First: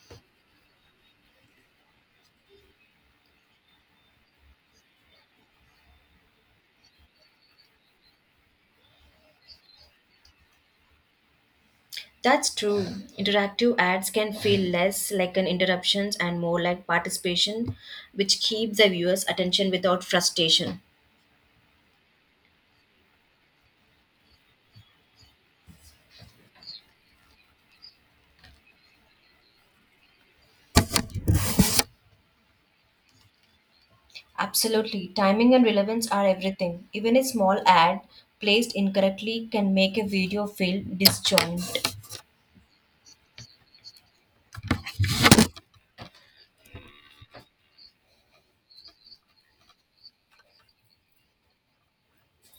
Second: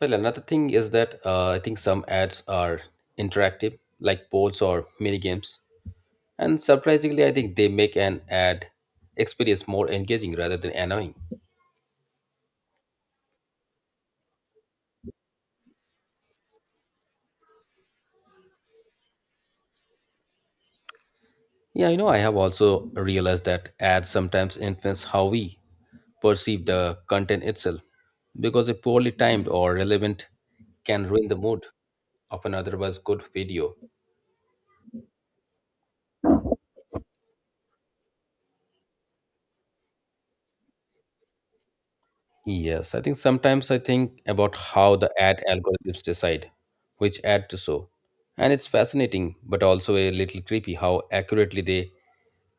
Well, another thing is that I think some ads are interactive, like polls or mini games. And surprisingly, I think they make an ad experience more engaging rather than annoying. That's true. Interactive ads can feel less like an interruptions and more like participation, which keeps the viewer's attention without frustration. Yeah, you know, I have also realized that ads sometimes influence how we perceive the content itself because a poorly timed or relevant can ruin the mood of an otherwise good video. Absolutely. Timing and relevance are everything. Even a small ad placed incorrectly can make a video feel disjoint. Yes, I think sometimes I think about how the ad algorithms decide which ad to show. And it's fascinating, but also a little creepy how accurately they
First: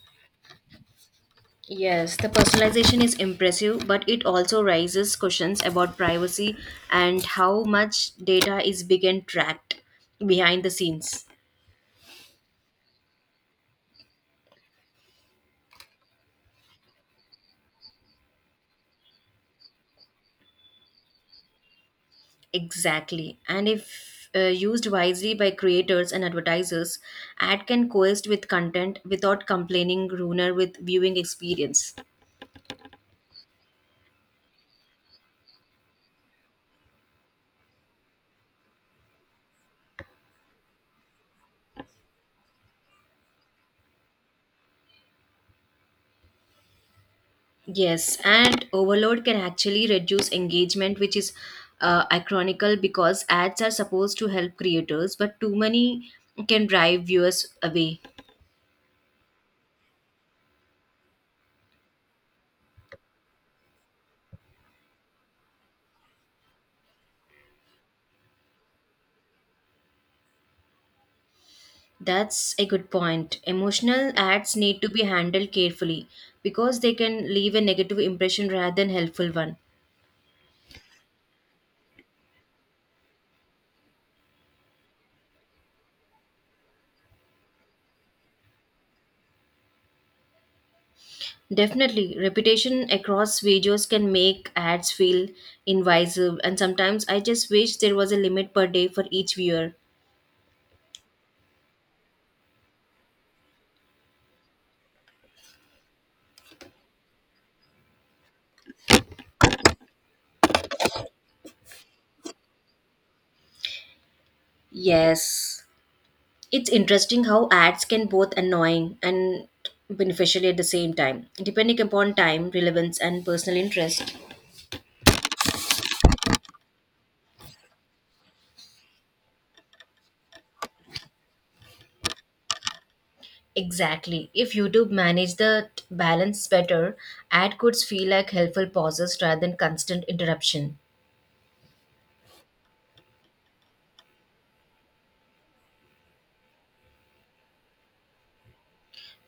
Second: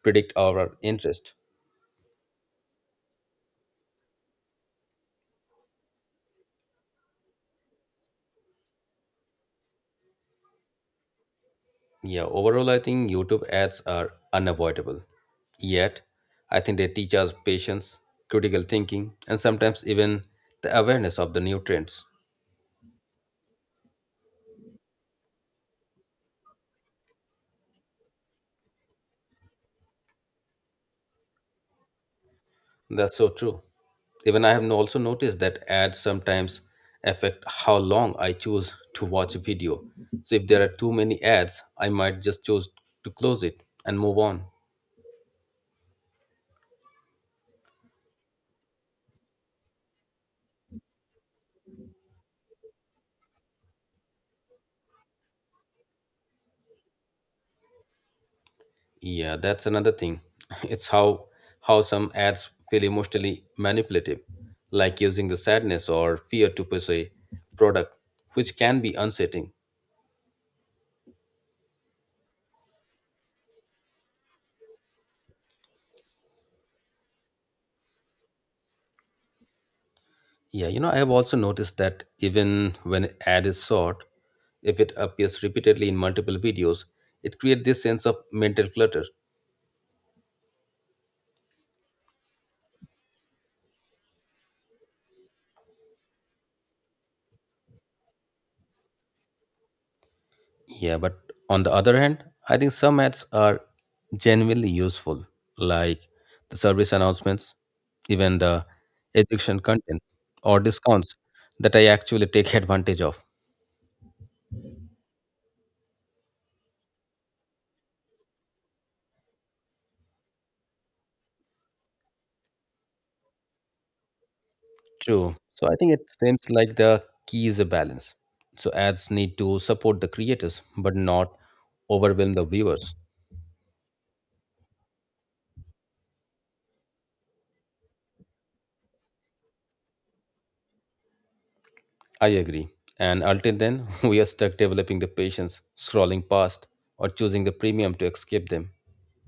predict our interest. Yes, the personalization is impressive, but it also raises questions about privacy and how much data is being tracked behind the scenes. Yeah, overall, I think YouTube ads are unavoidable. Yet, I think they teach us patience, critical thinking, and sometimes even the awareness of the new trends. Exactly. And if used wisely by creators and advertisers, ad can coexist with content without complaining ruiner with viewing experience. That's so true. Even I have no- also noticed that ads sometimes affect how long I choose to watch a video. So if there are too many ads, I might just choose to close it and move on. Yes, and overload can actually reduce engagement, which is ironical because ads are supposed to help creators, but too many can drive viewers away. Yeah, that's another thing. It's how some ads feel emotionally manipulative, like using the sadness or fear to push a product, which can be unsettling. That's a good point. Emotional ads need to be handled carefully because they can leave a negative impression rather than helpful one. Yeah, you know, I have also noticed that even when an ad is short, if it appears repeatedly in multiple videos, it creates this sense of mental clutter. Definitely, reputation across videos can make ads feel invasive, and sometimes I just wish there was a limit per day for each viewer. Yeah, but on the other hand, I think some ads are genuinely useful, like the service announcements, even the education content or discounts that I actually take advantage of. Yes, it's interesting how ads can both annoying and beneficial at the same time, depending upon time, relevance, and personal interest. True. So I think it seems like the key is a balance. So ads need to support the creators, but not overwhelm the viewers. Exactly. If YouTube managed the balance better, ad could feel like helpful pauses rather than constant interruption. I agree. And until then, we are stuck developing the patience, scrolling past, or choosing the premium to escape them.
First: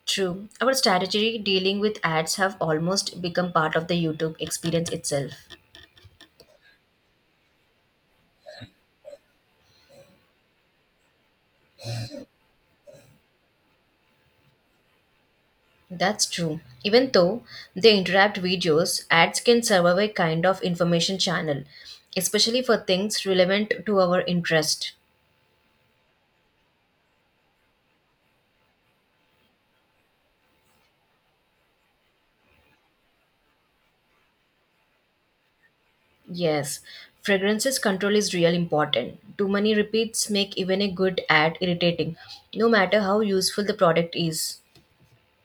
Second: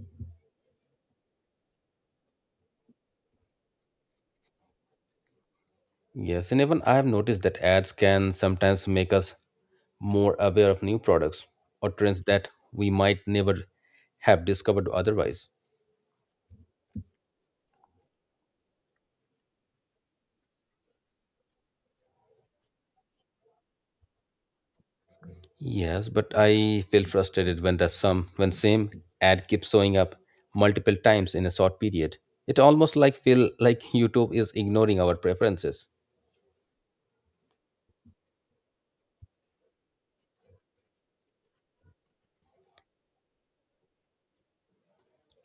True. Our strategy dealing with ads have almost become part of the YouTube experience itself. Yes, and even I have noticed that ads can sometimes make us more aware of new products or trends that we might never have discovered otherwise. That's true. Even though they interrupt videos, ads can serve a kind of information channel, especially for things relevant to our interest. Yes, but I feel frustrated when the some when same ad keeps showing up multiple times in a short period. It almost like feel like YouTube is ignoring our preferences. Yes, fragrances control is real important. Too many repeats make even a good ad irritating, no matter how useful the product is.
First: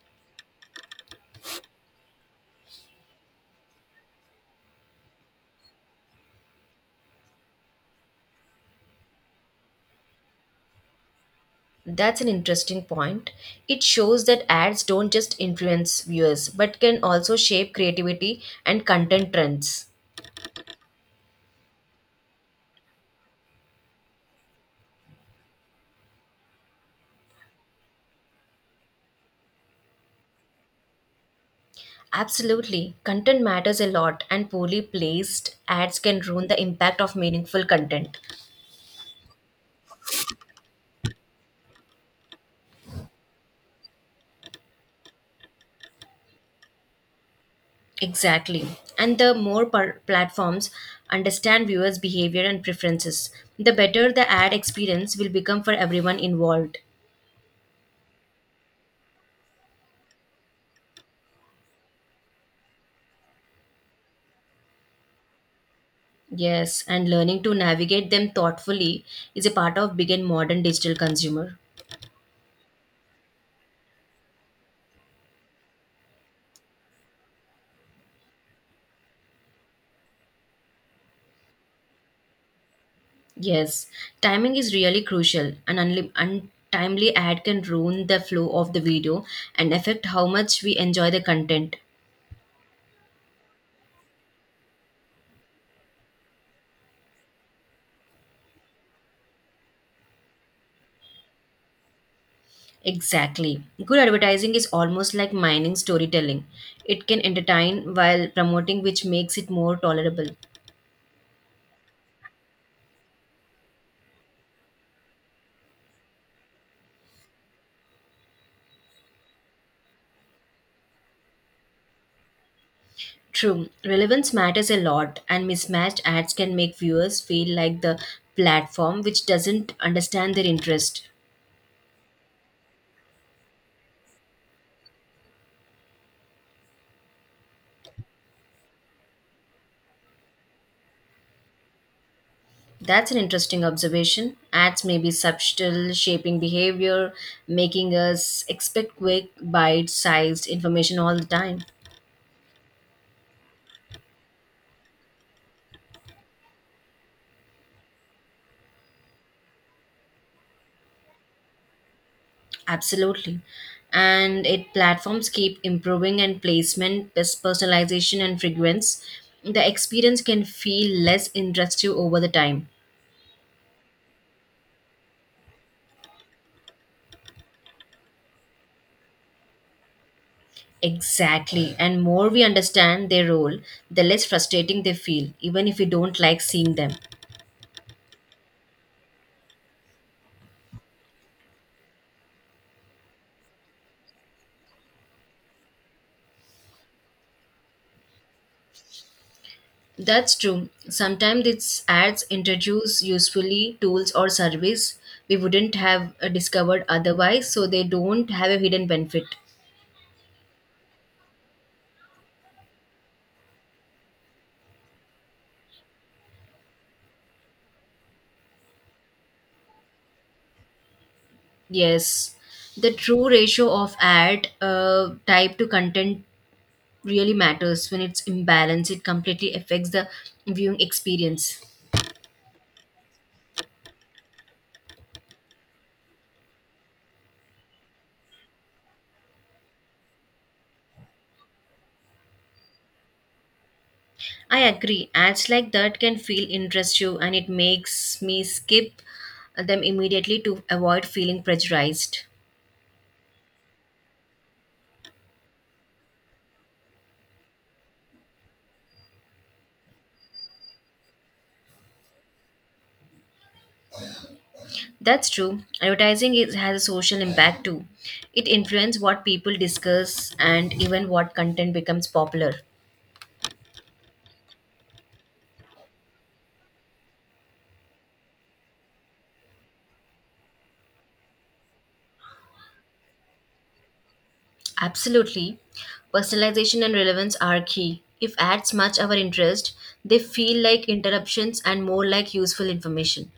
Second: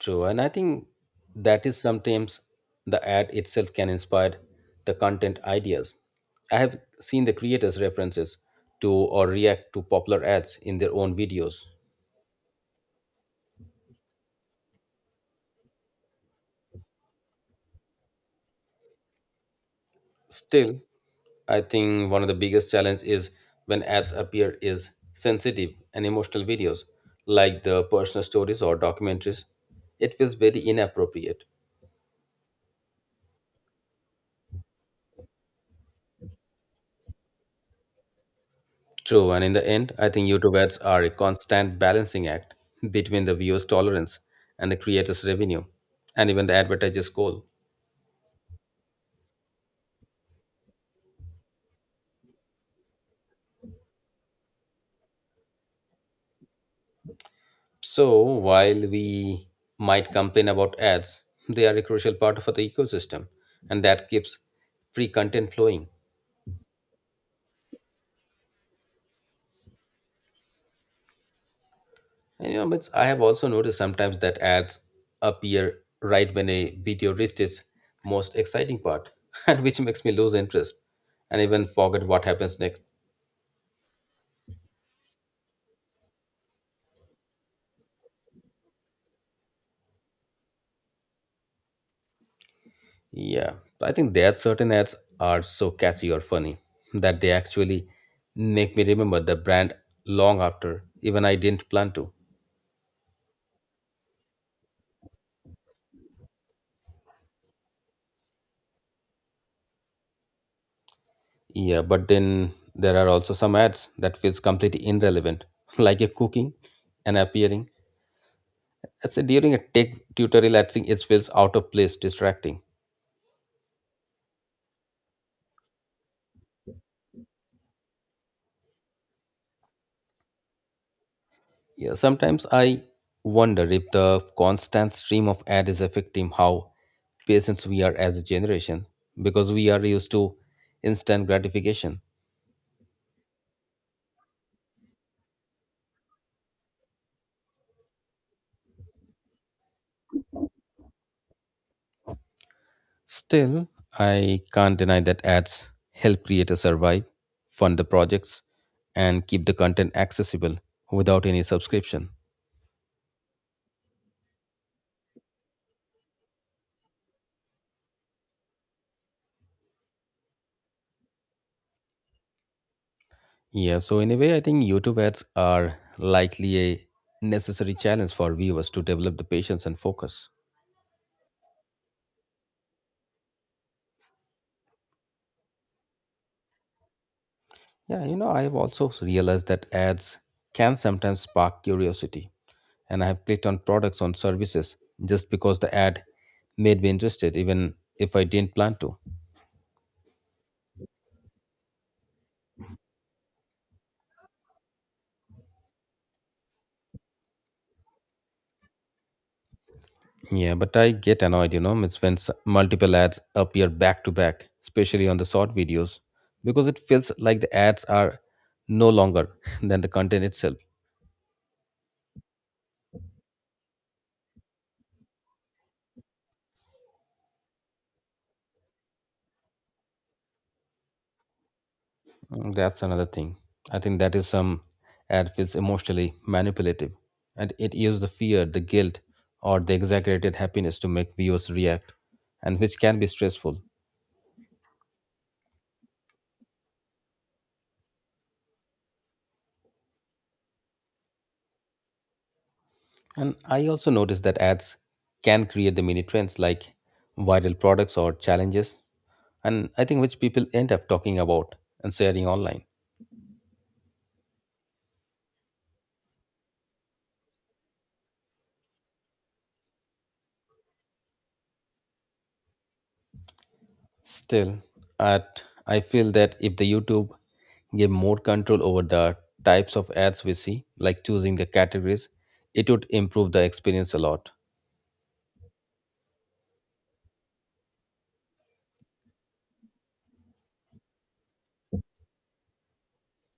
True, and I think that is sometimes the ad itself can inspire the content ideas. I have seen the creators references to or react to popular ads in their own videos. That's an interesting point. It shows that ads don't just influence viewers, but can also shape creativity and content trends. Still, I think one of the biggest challenge is when ads appear is sensitive and emotional videos like the personal stories or documentaries. It feels very inappropriate. Absolutely. Content matters a lot, and poorly placed ads can ruin the impact of meaningful content. True, and in the end, I think YouTube ads are a constant balancing act between the viewer's tolerance and the creator's revenue, and even the advertiser's goal. Exactly. And the more platforms understand viewers' behavior and preferences, the better the ad experience will become for everyone involved. So, while we might complain about ads, they are a crucial part of the ecosystem, and that keeps free content flowing. Yes, and learning to navigate them thoughtfully is a part of big and modern digital consumer. And, you know, but I have also noticed sometimes that ads appear right when a video reaches its most exciting part, and which makes me lose interest and even forget what happens next. Yes, timing is really crucial. An untimely ad can ruin the flow of the video and affect how much we enjoy the content. Yeah, I think there are certain ads are so catchy or funny that they actually make me remember the brand long after even I didn't plan to. Exactly. Good advertising is almost like mining storytelling. It can entertain while promoting, which makes it more tolerable. Yeah, but then there are also some ads that feels completely irrelevant, like a cooking and appearing. I us say during a tech tutorial, I think it feels out of place, distracting. True, relevance matters a lot, and mismatched ads can make viewers feel like the platform which doesn't understand their interest. Yeah, sometimes I wonder if the constant stream of ad is affecting how patient we are as a generation because we are used to instant gratification. That's an interesting observation. Ads may be subtle, shaping behavior, making us expect quick, bite sized information all the time. Still, I can't deny that ads help creators survive, fund the projects, and keep the content accessible without any subscription. Absolutely. And it platforms keep improving and placement, personalization, and frequency. The experience can feel less intrusive over the time. Yeah, so in a way, I think YouTube ads are likely a necessary challenge for viewers to develop the patience and focus. Exactly. And more we understand their role, the less frustrating they feel, even if we don't like seeing them. Yeah, you know, I have also realized that ads can sometimes spark curiosity, and I have clicked on products on services just because the ad made me interested, even if I didn't plan to. That's true. Sometimes its ads introduce usefully tools or service we wouldn't have discovered otherwise, so they don't have a hidden benefit. Yeah, but I get annoyed, you know, it's when s- multiple ads appear back to back, especially on the short videos, because it feels like the ads are no longer than the content itself. Yes, the true ratio of ad type to content really matters. When it's imbalanced, it completely affects the viewing experience. Mm, that's another thing. I think that is some ad feels emotionally manipulative, and it uses the fear, the guilt, or the exaggerated happiness to make viewers react, and which can be stressful. I agree. Ads like that can feel interest you, and it makes me skip them immediately to avoid feeling pressurized. And I also noticed that ads can create the mini trends like viral products or challenges, and I think which people end up talking about and sharing online. That's true. Advertising is, has a social impact too. It influences what people discuss and even what content becomes popular. Still, at I feel that if the YouTube gave more control over the types of ads we see, like choosing the categories, it would improve the experience a lot. Absolutely. Personalization and relevance are key. If ads match our interest, they feel like interruptions and more like useful information.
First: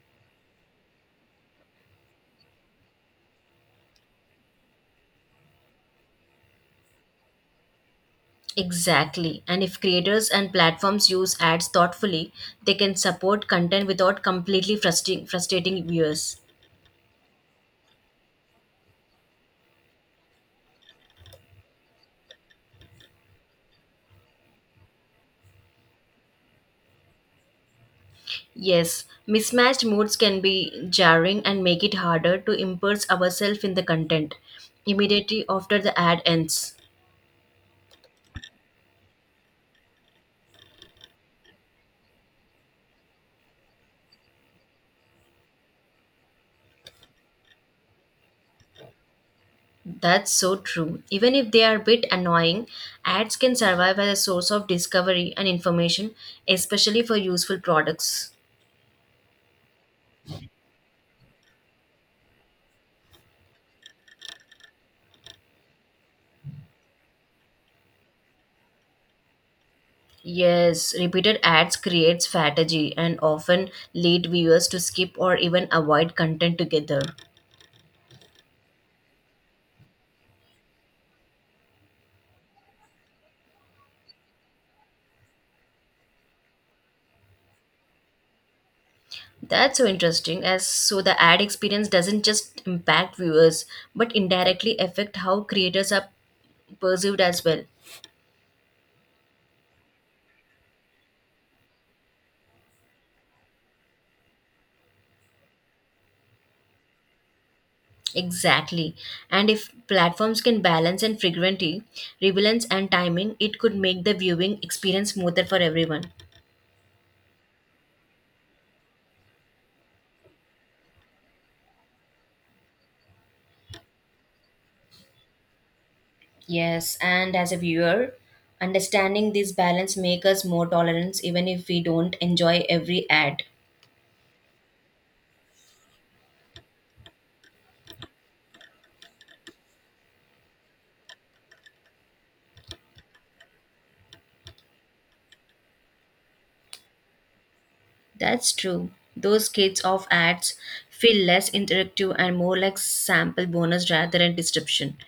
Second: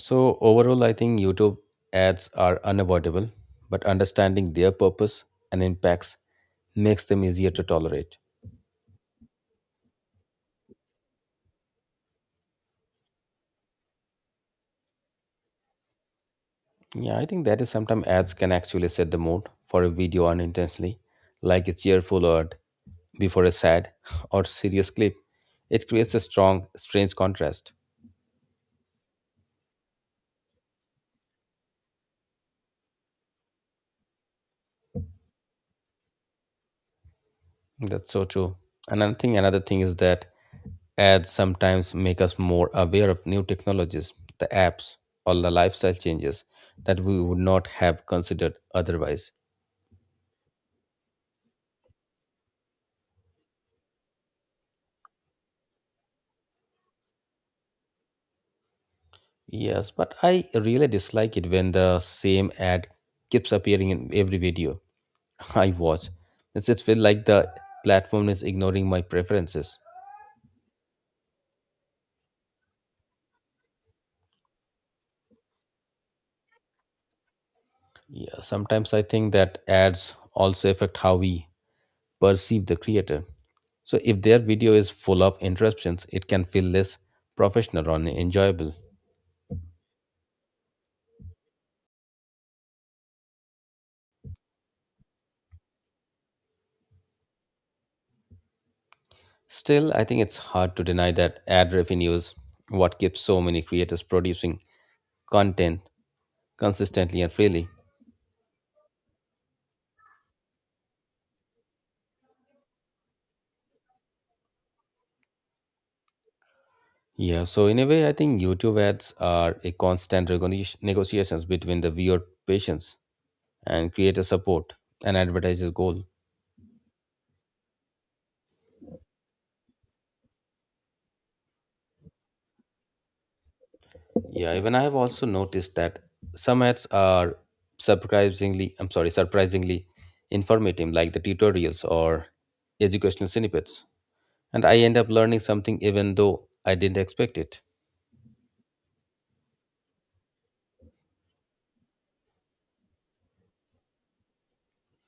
So overall, I think YouTube ads are unavoidable, but understanding their purpose and impacts makes them easier to tolerate. Exactly. And if creators and platforms use ads thoughtfully, they can support content without completely frustrating viewers. Yeah, I think that is sometimes ads can actually set the mood for a video unintentionally, like a cheerful ad before a sad or serious clip. It creates a strong, strange contrast. Yes, mismatched moods can be jarring and make it harder to immerse ourselves in the content immediately after the ad ends. That's so true. Another thing is that ads sometimes make us more aware of new technologies, the apps, or the lifestyle changes that we would not have considered otherwise. That's so true. Even if they are a bit annoying, ads can survive as a source of discovery and information, especially for useful products. Yes, but I really dislike it when the same ad keeps appearing in every video I watch. It feel like the platform is ignoring my preferences. Yes, repeated ads create fatigue and often lead viewers to skip or even avoid content together. Yeah, sometimes I think that ads also affect how we perceive the creator. So if their video is full of interruptions, it can feel less professional or enjoyable. That's so interesting, as so the ad experience doesn't just impact viewers, but indirectly affect how creators are perceived as well. Still, I think it's hard to deny that ad revenue is what keeps so many creators producing content consistently and freely. Exactly. And if platforms can balance and frequency, relevance and timing, it could make the viewing experience smoother for everyone. Yeah, so in a way, I think YouTube ads are a constant recognition- negotiations between the viewer patience and create a support and advertise a goal. Yes, and as a viewer, understanding this balance make us more tolerant even if we don't enjoy every ad. Yeah, even I have also noticed that some ads are surprisingly, I'm sorry, surprisingly informative, like the tutorials or educational snippets. And I end up learning something even though I didn't expect it. That's true. Those kids of ads feel less interactive and more like sample bonus rather than disruption.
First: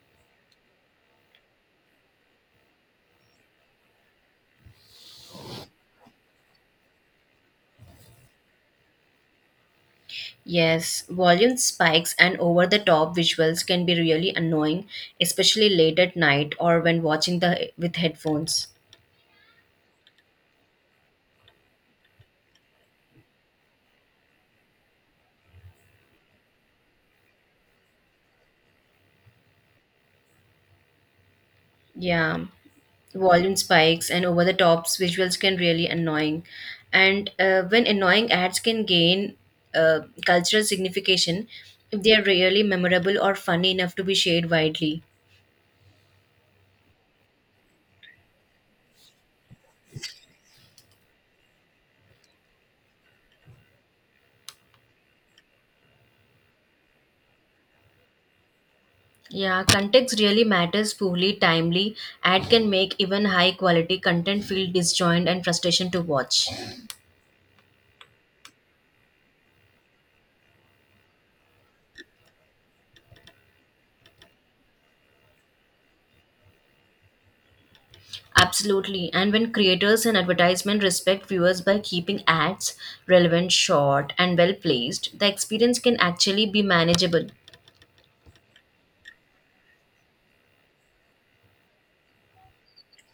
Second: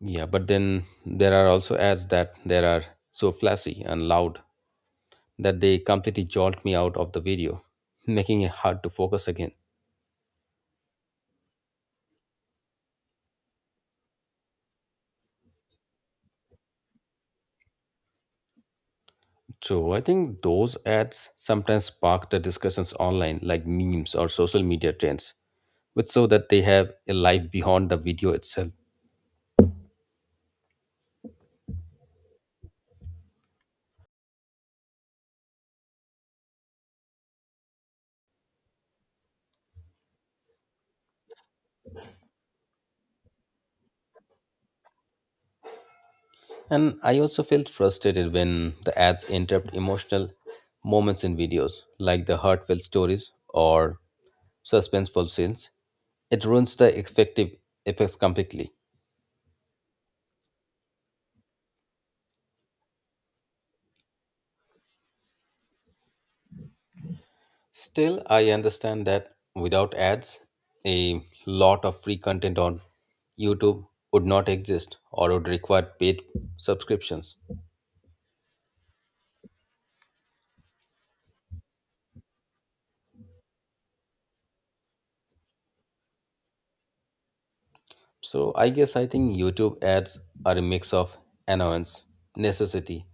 Yeah, but then there are also ads that there are so flashy and loud that they completely jolt me out of the video, making it hard to focus again. Yes, volume spikes and over the top visuals can be really annoying, especially late at night or when watching the with headphones. True. I think those ads sometimes spark the discussions online, like memes or social media trends, which show that they have a life beyond the video itself. Yeah, volume spikes and over the tops visuals can really annoying. And when annoying ads can gain uh, cultural signification if they are really memorable or funny enough to be shared widely. And I also felt frustrated when the ads interrupt emotional moments in videos, like the heartfelt stories or suspenseful scenes. It ruins the effective effects completely. Yeah, context really matters fully timely. Ad can make even high quality content feel disjoined and frustration to watch. Still, I understand that without ads, a lot of free content on YouTube would not exist or would require paid subscriptions. Absolutely. And when creators and advertisement respect viewers by keeping ads relevant, short, and well placed, the experience can actually be manageable. So, I guess I think YouTube ads are a mix of annoyance, necessity,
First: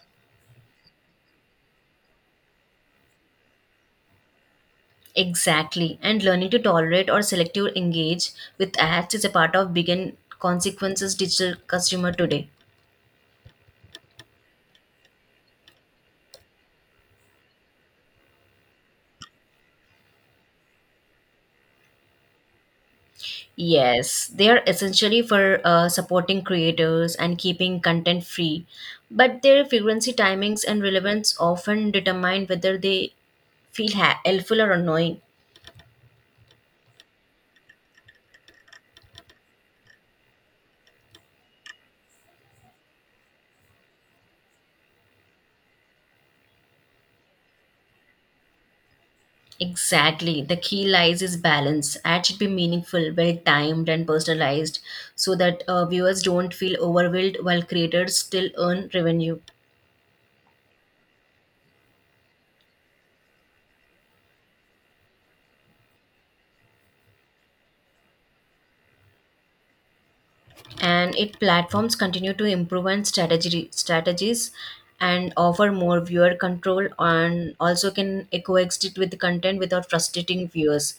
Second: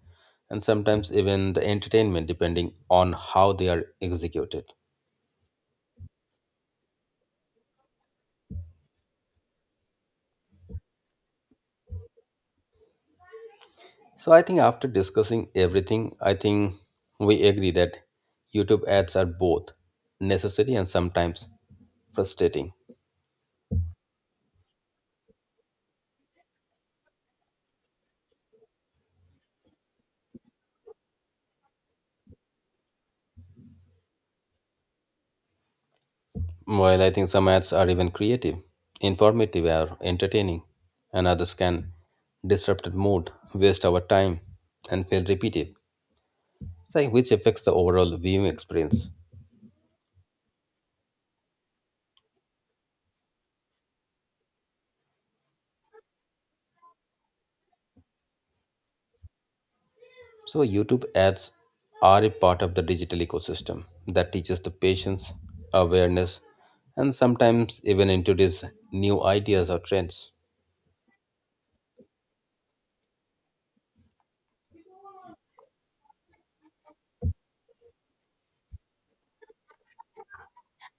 and sometimes even the entertainment, depending on how they are executed. Exactly. And learning to tolerate or selectively engage with ads is a part of big and consequences digital consumer today. So, I think after discussing everything, I think we agree that YouTube ads are both necessary and sometimes frustrating. Yes, they are essentially for supporting creators and keeping content free, but their frequency, timings, and relevance often determine whether they feel helpful or annoying. While I think some ads are even creative, informative, or entertaining, and others can disrupt the mood, waste our time, and feel repetitive, so which affects the overall viewing experience. Exactly, the key lies is balance. Ad should be meaningful, well timed, and personalized so that viewers don't feel overwhelmed while creators still earn revenue. So, YouTube ads are a part of the digital ecosystem that teaches the patience, awareness, and sometimes even introduce new ideas or trends. And it platforms continue to improve on strategy strategies and offer more viewer control and also can coexist with the content without frustrating viewers,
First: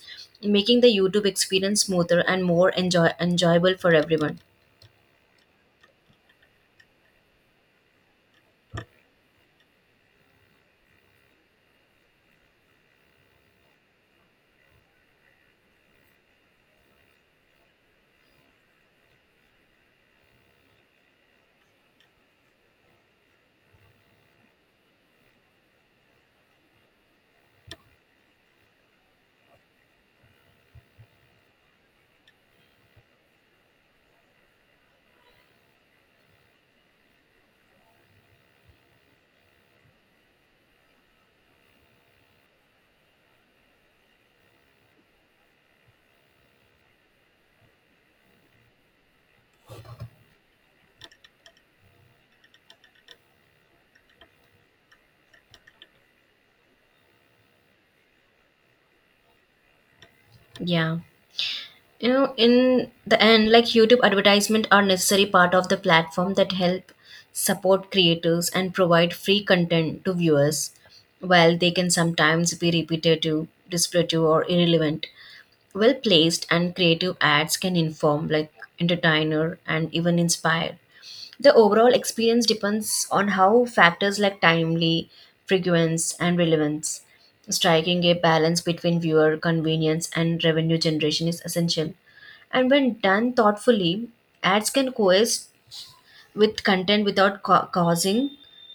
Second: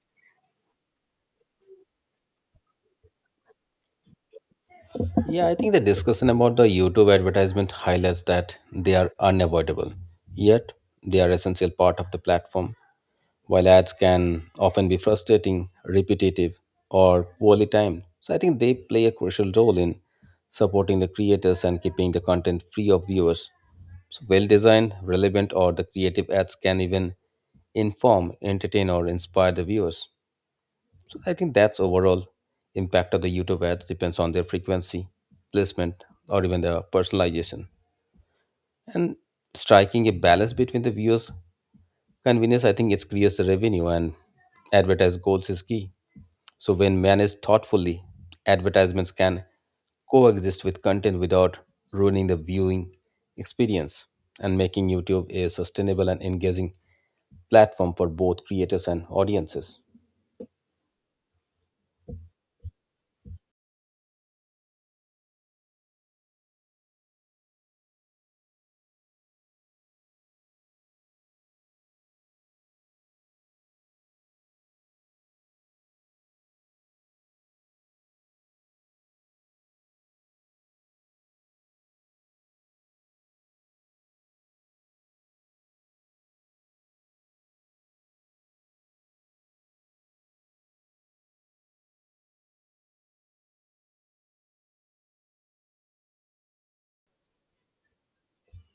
making the YouTube experience smoother and more enjoyable for everyone. Yeah, I think the discussion about the YouTube advertisement highlights that they are unavoidable, yet they are essential part of the platform while ads can often be frustrating, repetitive, or poorly timed. So I think they play a crucial role in supporting the creators and keeping the content free of viewers. So well designed, relevant, or the creative ads can even inform, entertain, or inspire the viewers. So I think that's overall impact of the YouTube ads depends on their frequency, placement, or even the personalization. And striking a balance between the viewers' convenience, I think, it creates the revenue and advertise goals is key. So when managed thoughtfully, advertisements can coexist with content without ruining the viewing experience and making YouTube a sustainable and engaging platform for both creators and audiences. Yeah, you know, in the end, like, YouTube advertisement are necessary part of the platform that help support creators and provide free content to viewers. While they can sometimes be repetitive, descriptive, or irrelevant, well placed and creative ads can inform, like, entertainer and even inspire. The overall experience depends on how factors like timely frequency and relevance. Striking a balance between viewer convenience and revenue generation is essential, and when done thoughtfully, ads can coexist with content without causing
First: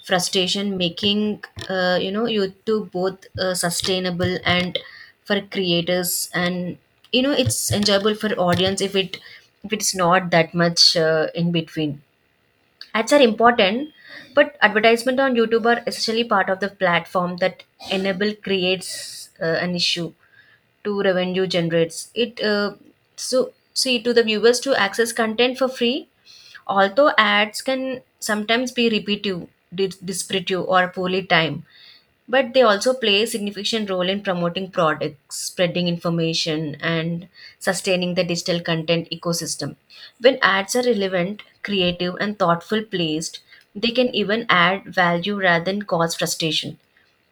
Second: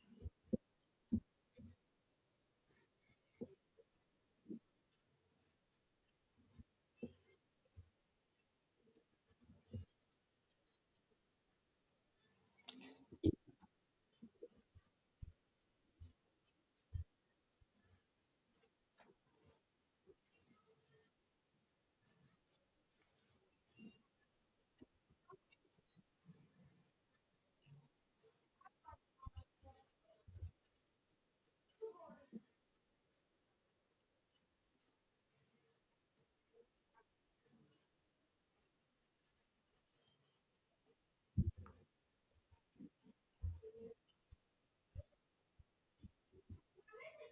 frustration, making, you know, YouTube both sustainable and for creators, and, you know, it's enjoyable for audience if it, if it's not that much in between. Ads are important, but advertisement on YouTube are essentially part of the platform that enable creates an issue to revenue generates it, so see to the viewers to access content for free. Although ads can sometimes be repetitive, descriptive or poorly timed, but they also play a significant role in promoting products, spreading information, and sustaining the digital content ecosystem. When ads are relevant, creative, and thoughtful placed, they can even add value rather than cause frustration.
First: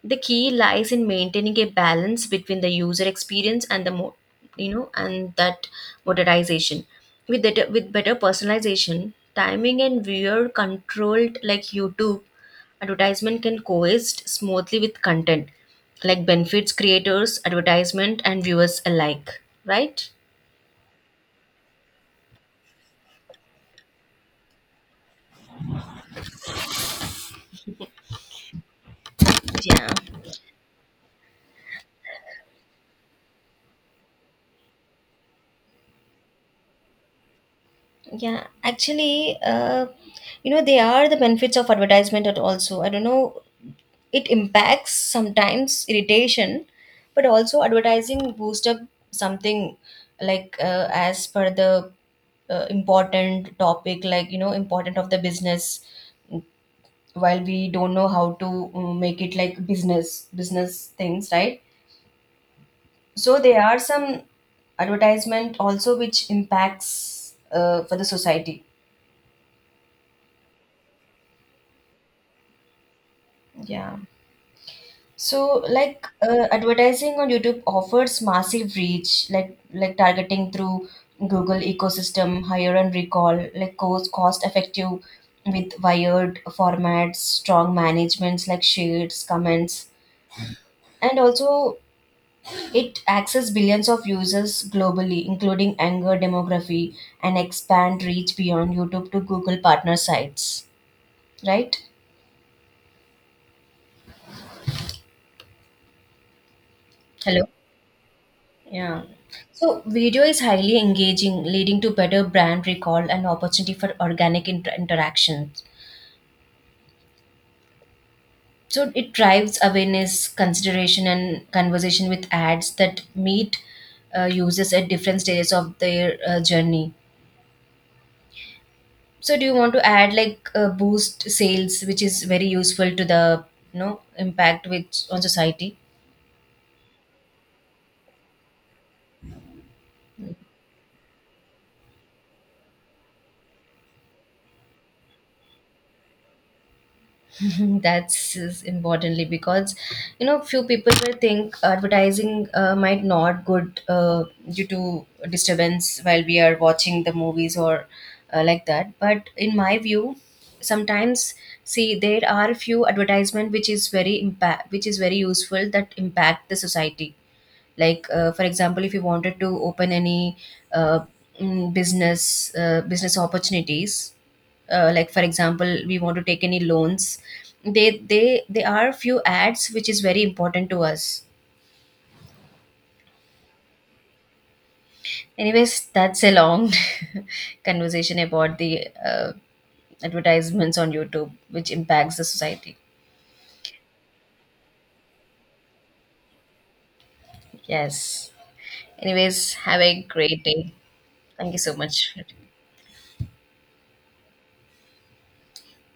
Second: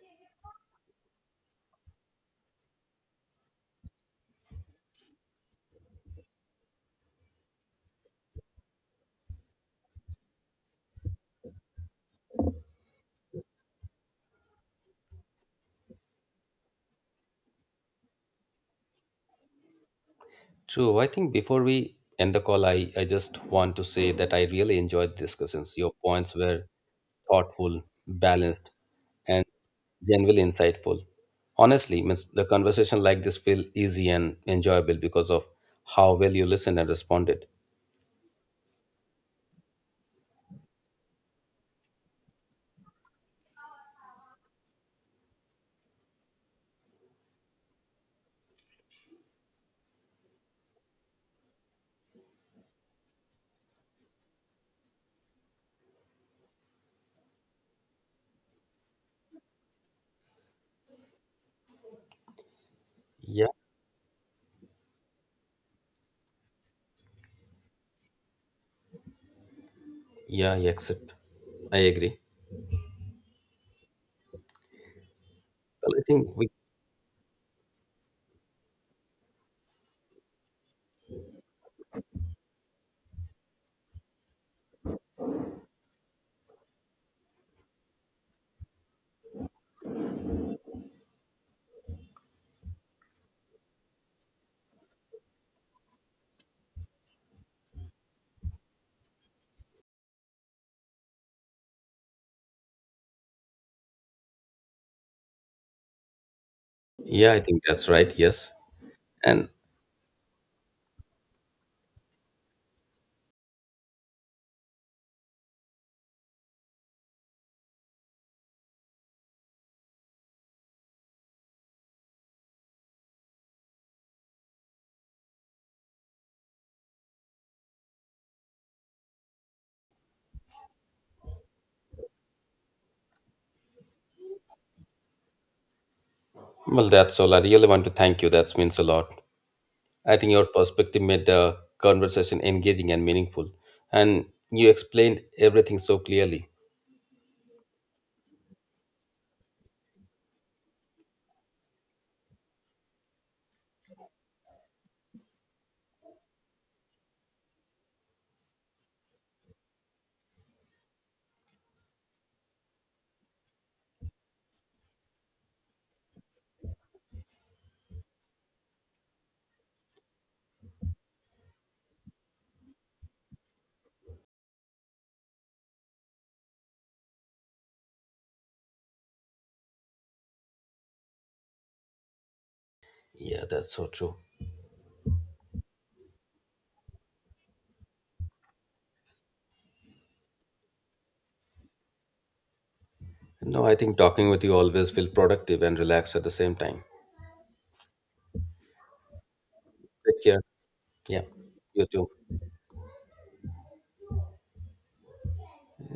The key lies in maintaining a balance between the user experience and the you know, and that modernization with with better personalization timing and viewer controlled, like YouTube advertisement can coexist smoothly with content, like benefits creators advertisement and viewers alike, right? True. I think before we end the call, I just want to say that I really enjoyed the discussions. Your points were thoughtful, balanced, and Yeah. genuinely insightful. Honestly, means the conversation like this feel easy and enjoyable because of how well you listened and responded. Yeah, actually, you know, they are the benefits of advertisement at also, I don't know, it impacts sometimes irritation, but also advertising boost up something, like, as per the important topic, like, you know, important of the business, while we don't know how to make it like business things, right? So Yeah, there are some advertisement also which impacts for the society. yeah, I accept. I agree. Yeah. So, Well, I like, think we. advertising on YouTube offers massive reach, like targeting through Google ecosystem, higher and recall, like cost effective with wired formats, strong managements like shares, comments, and also it access billions of users globally, including anger demography, and expand reach beyond YouTube to Google partner sites. Right? Yeah, I Hello. think that's right. Yes, Yeah. and So video is highly engaging, leading to better brand recall and opportunity for organic interactions. So it drives awareness, consideration, and conversation with ads that meet users at different stages of their journey. So do you want to add like boost sales, which is very useful to the, you know, impact which on society? well, that's all. I really want to thank you. That means a lot. I think your perspective made the conversation engaging and meaningful. And you explained everything so clearly. That's is importantly because, you know, few people will think advertising might not good due to disturbance while we are watching the movies or like that. But in my view, sometimes see there are few advertisement which is very impact which is very useful that impact the society, like for example if you wanted to open any uh, business opportunities, like for example we want to take any loans, they are few ads which is very important to us. Yeah, that's so true. Anyways, that's a long conversation about the advertisements on YouTube which impacts the society. No, I think talking with you always feel productive and relaxed at the same time. Yes, anyways, have a Take care. great day. Yeah, Thank you so you much. too.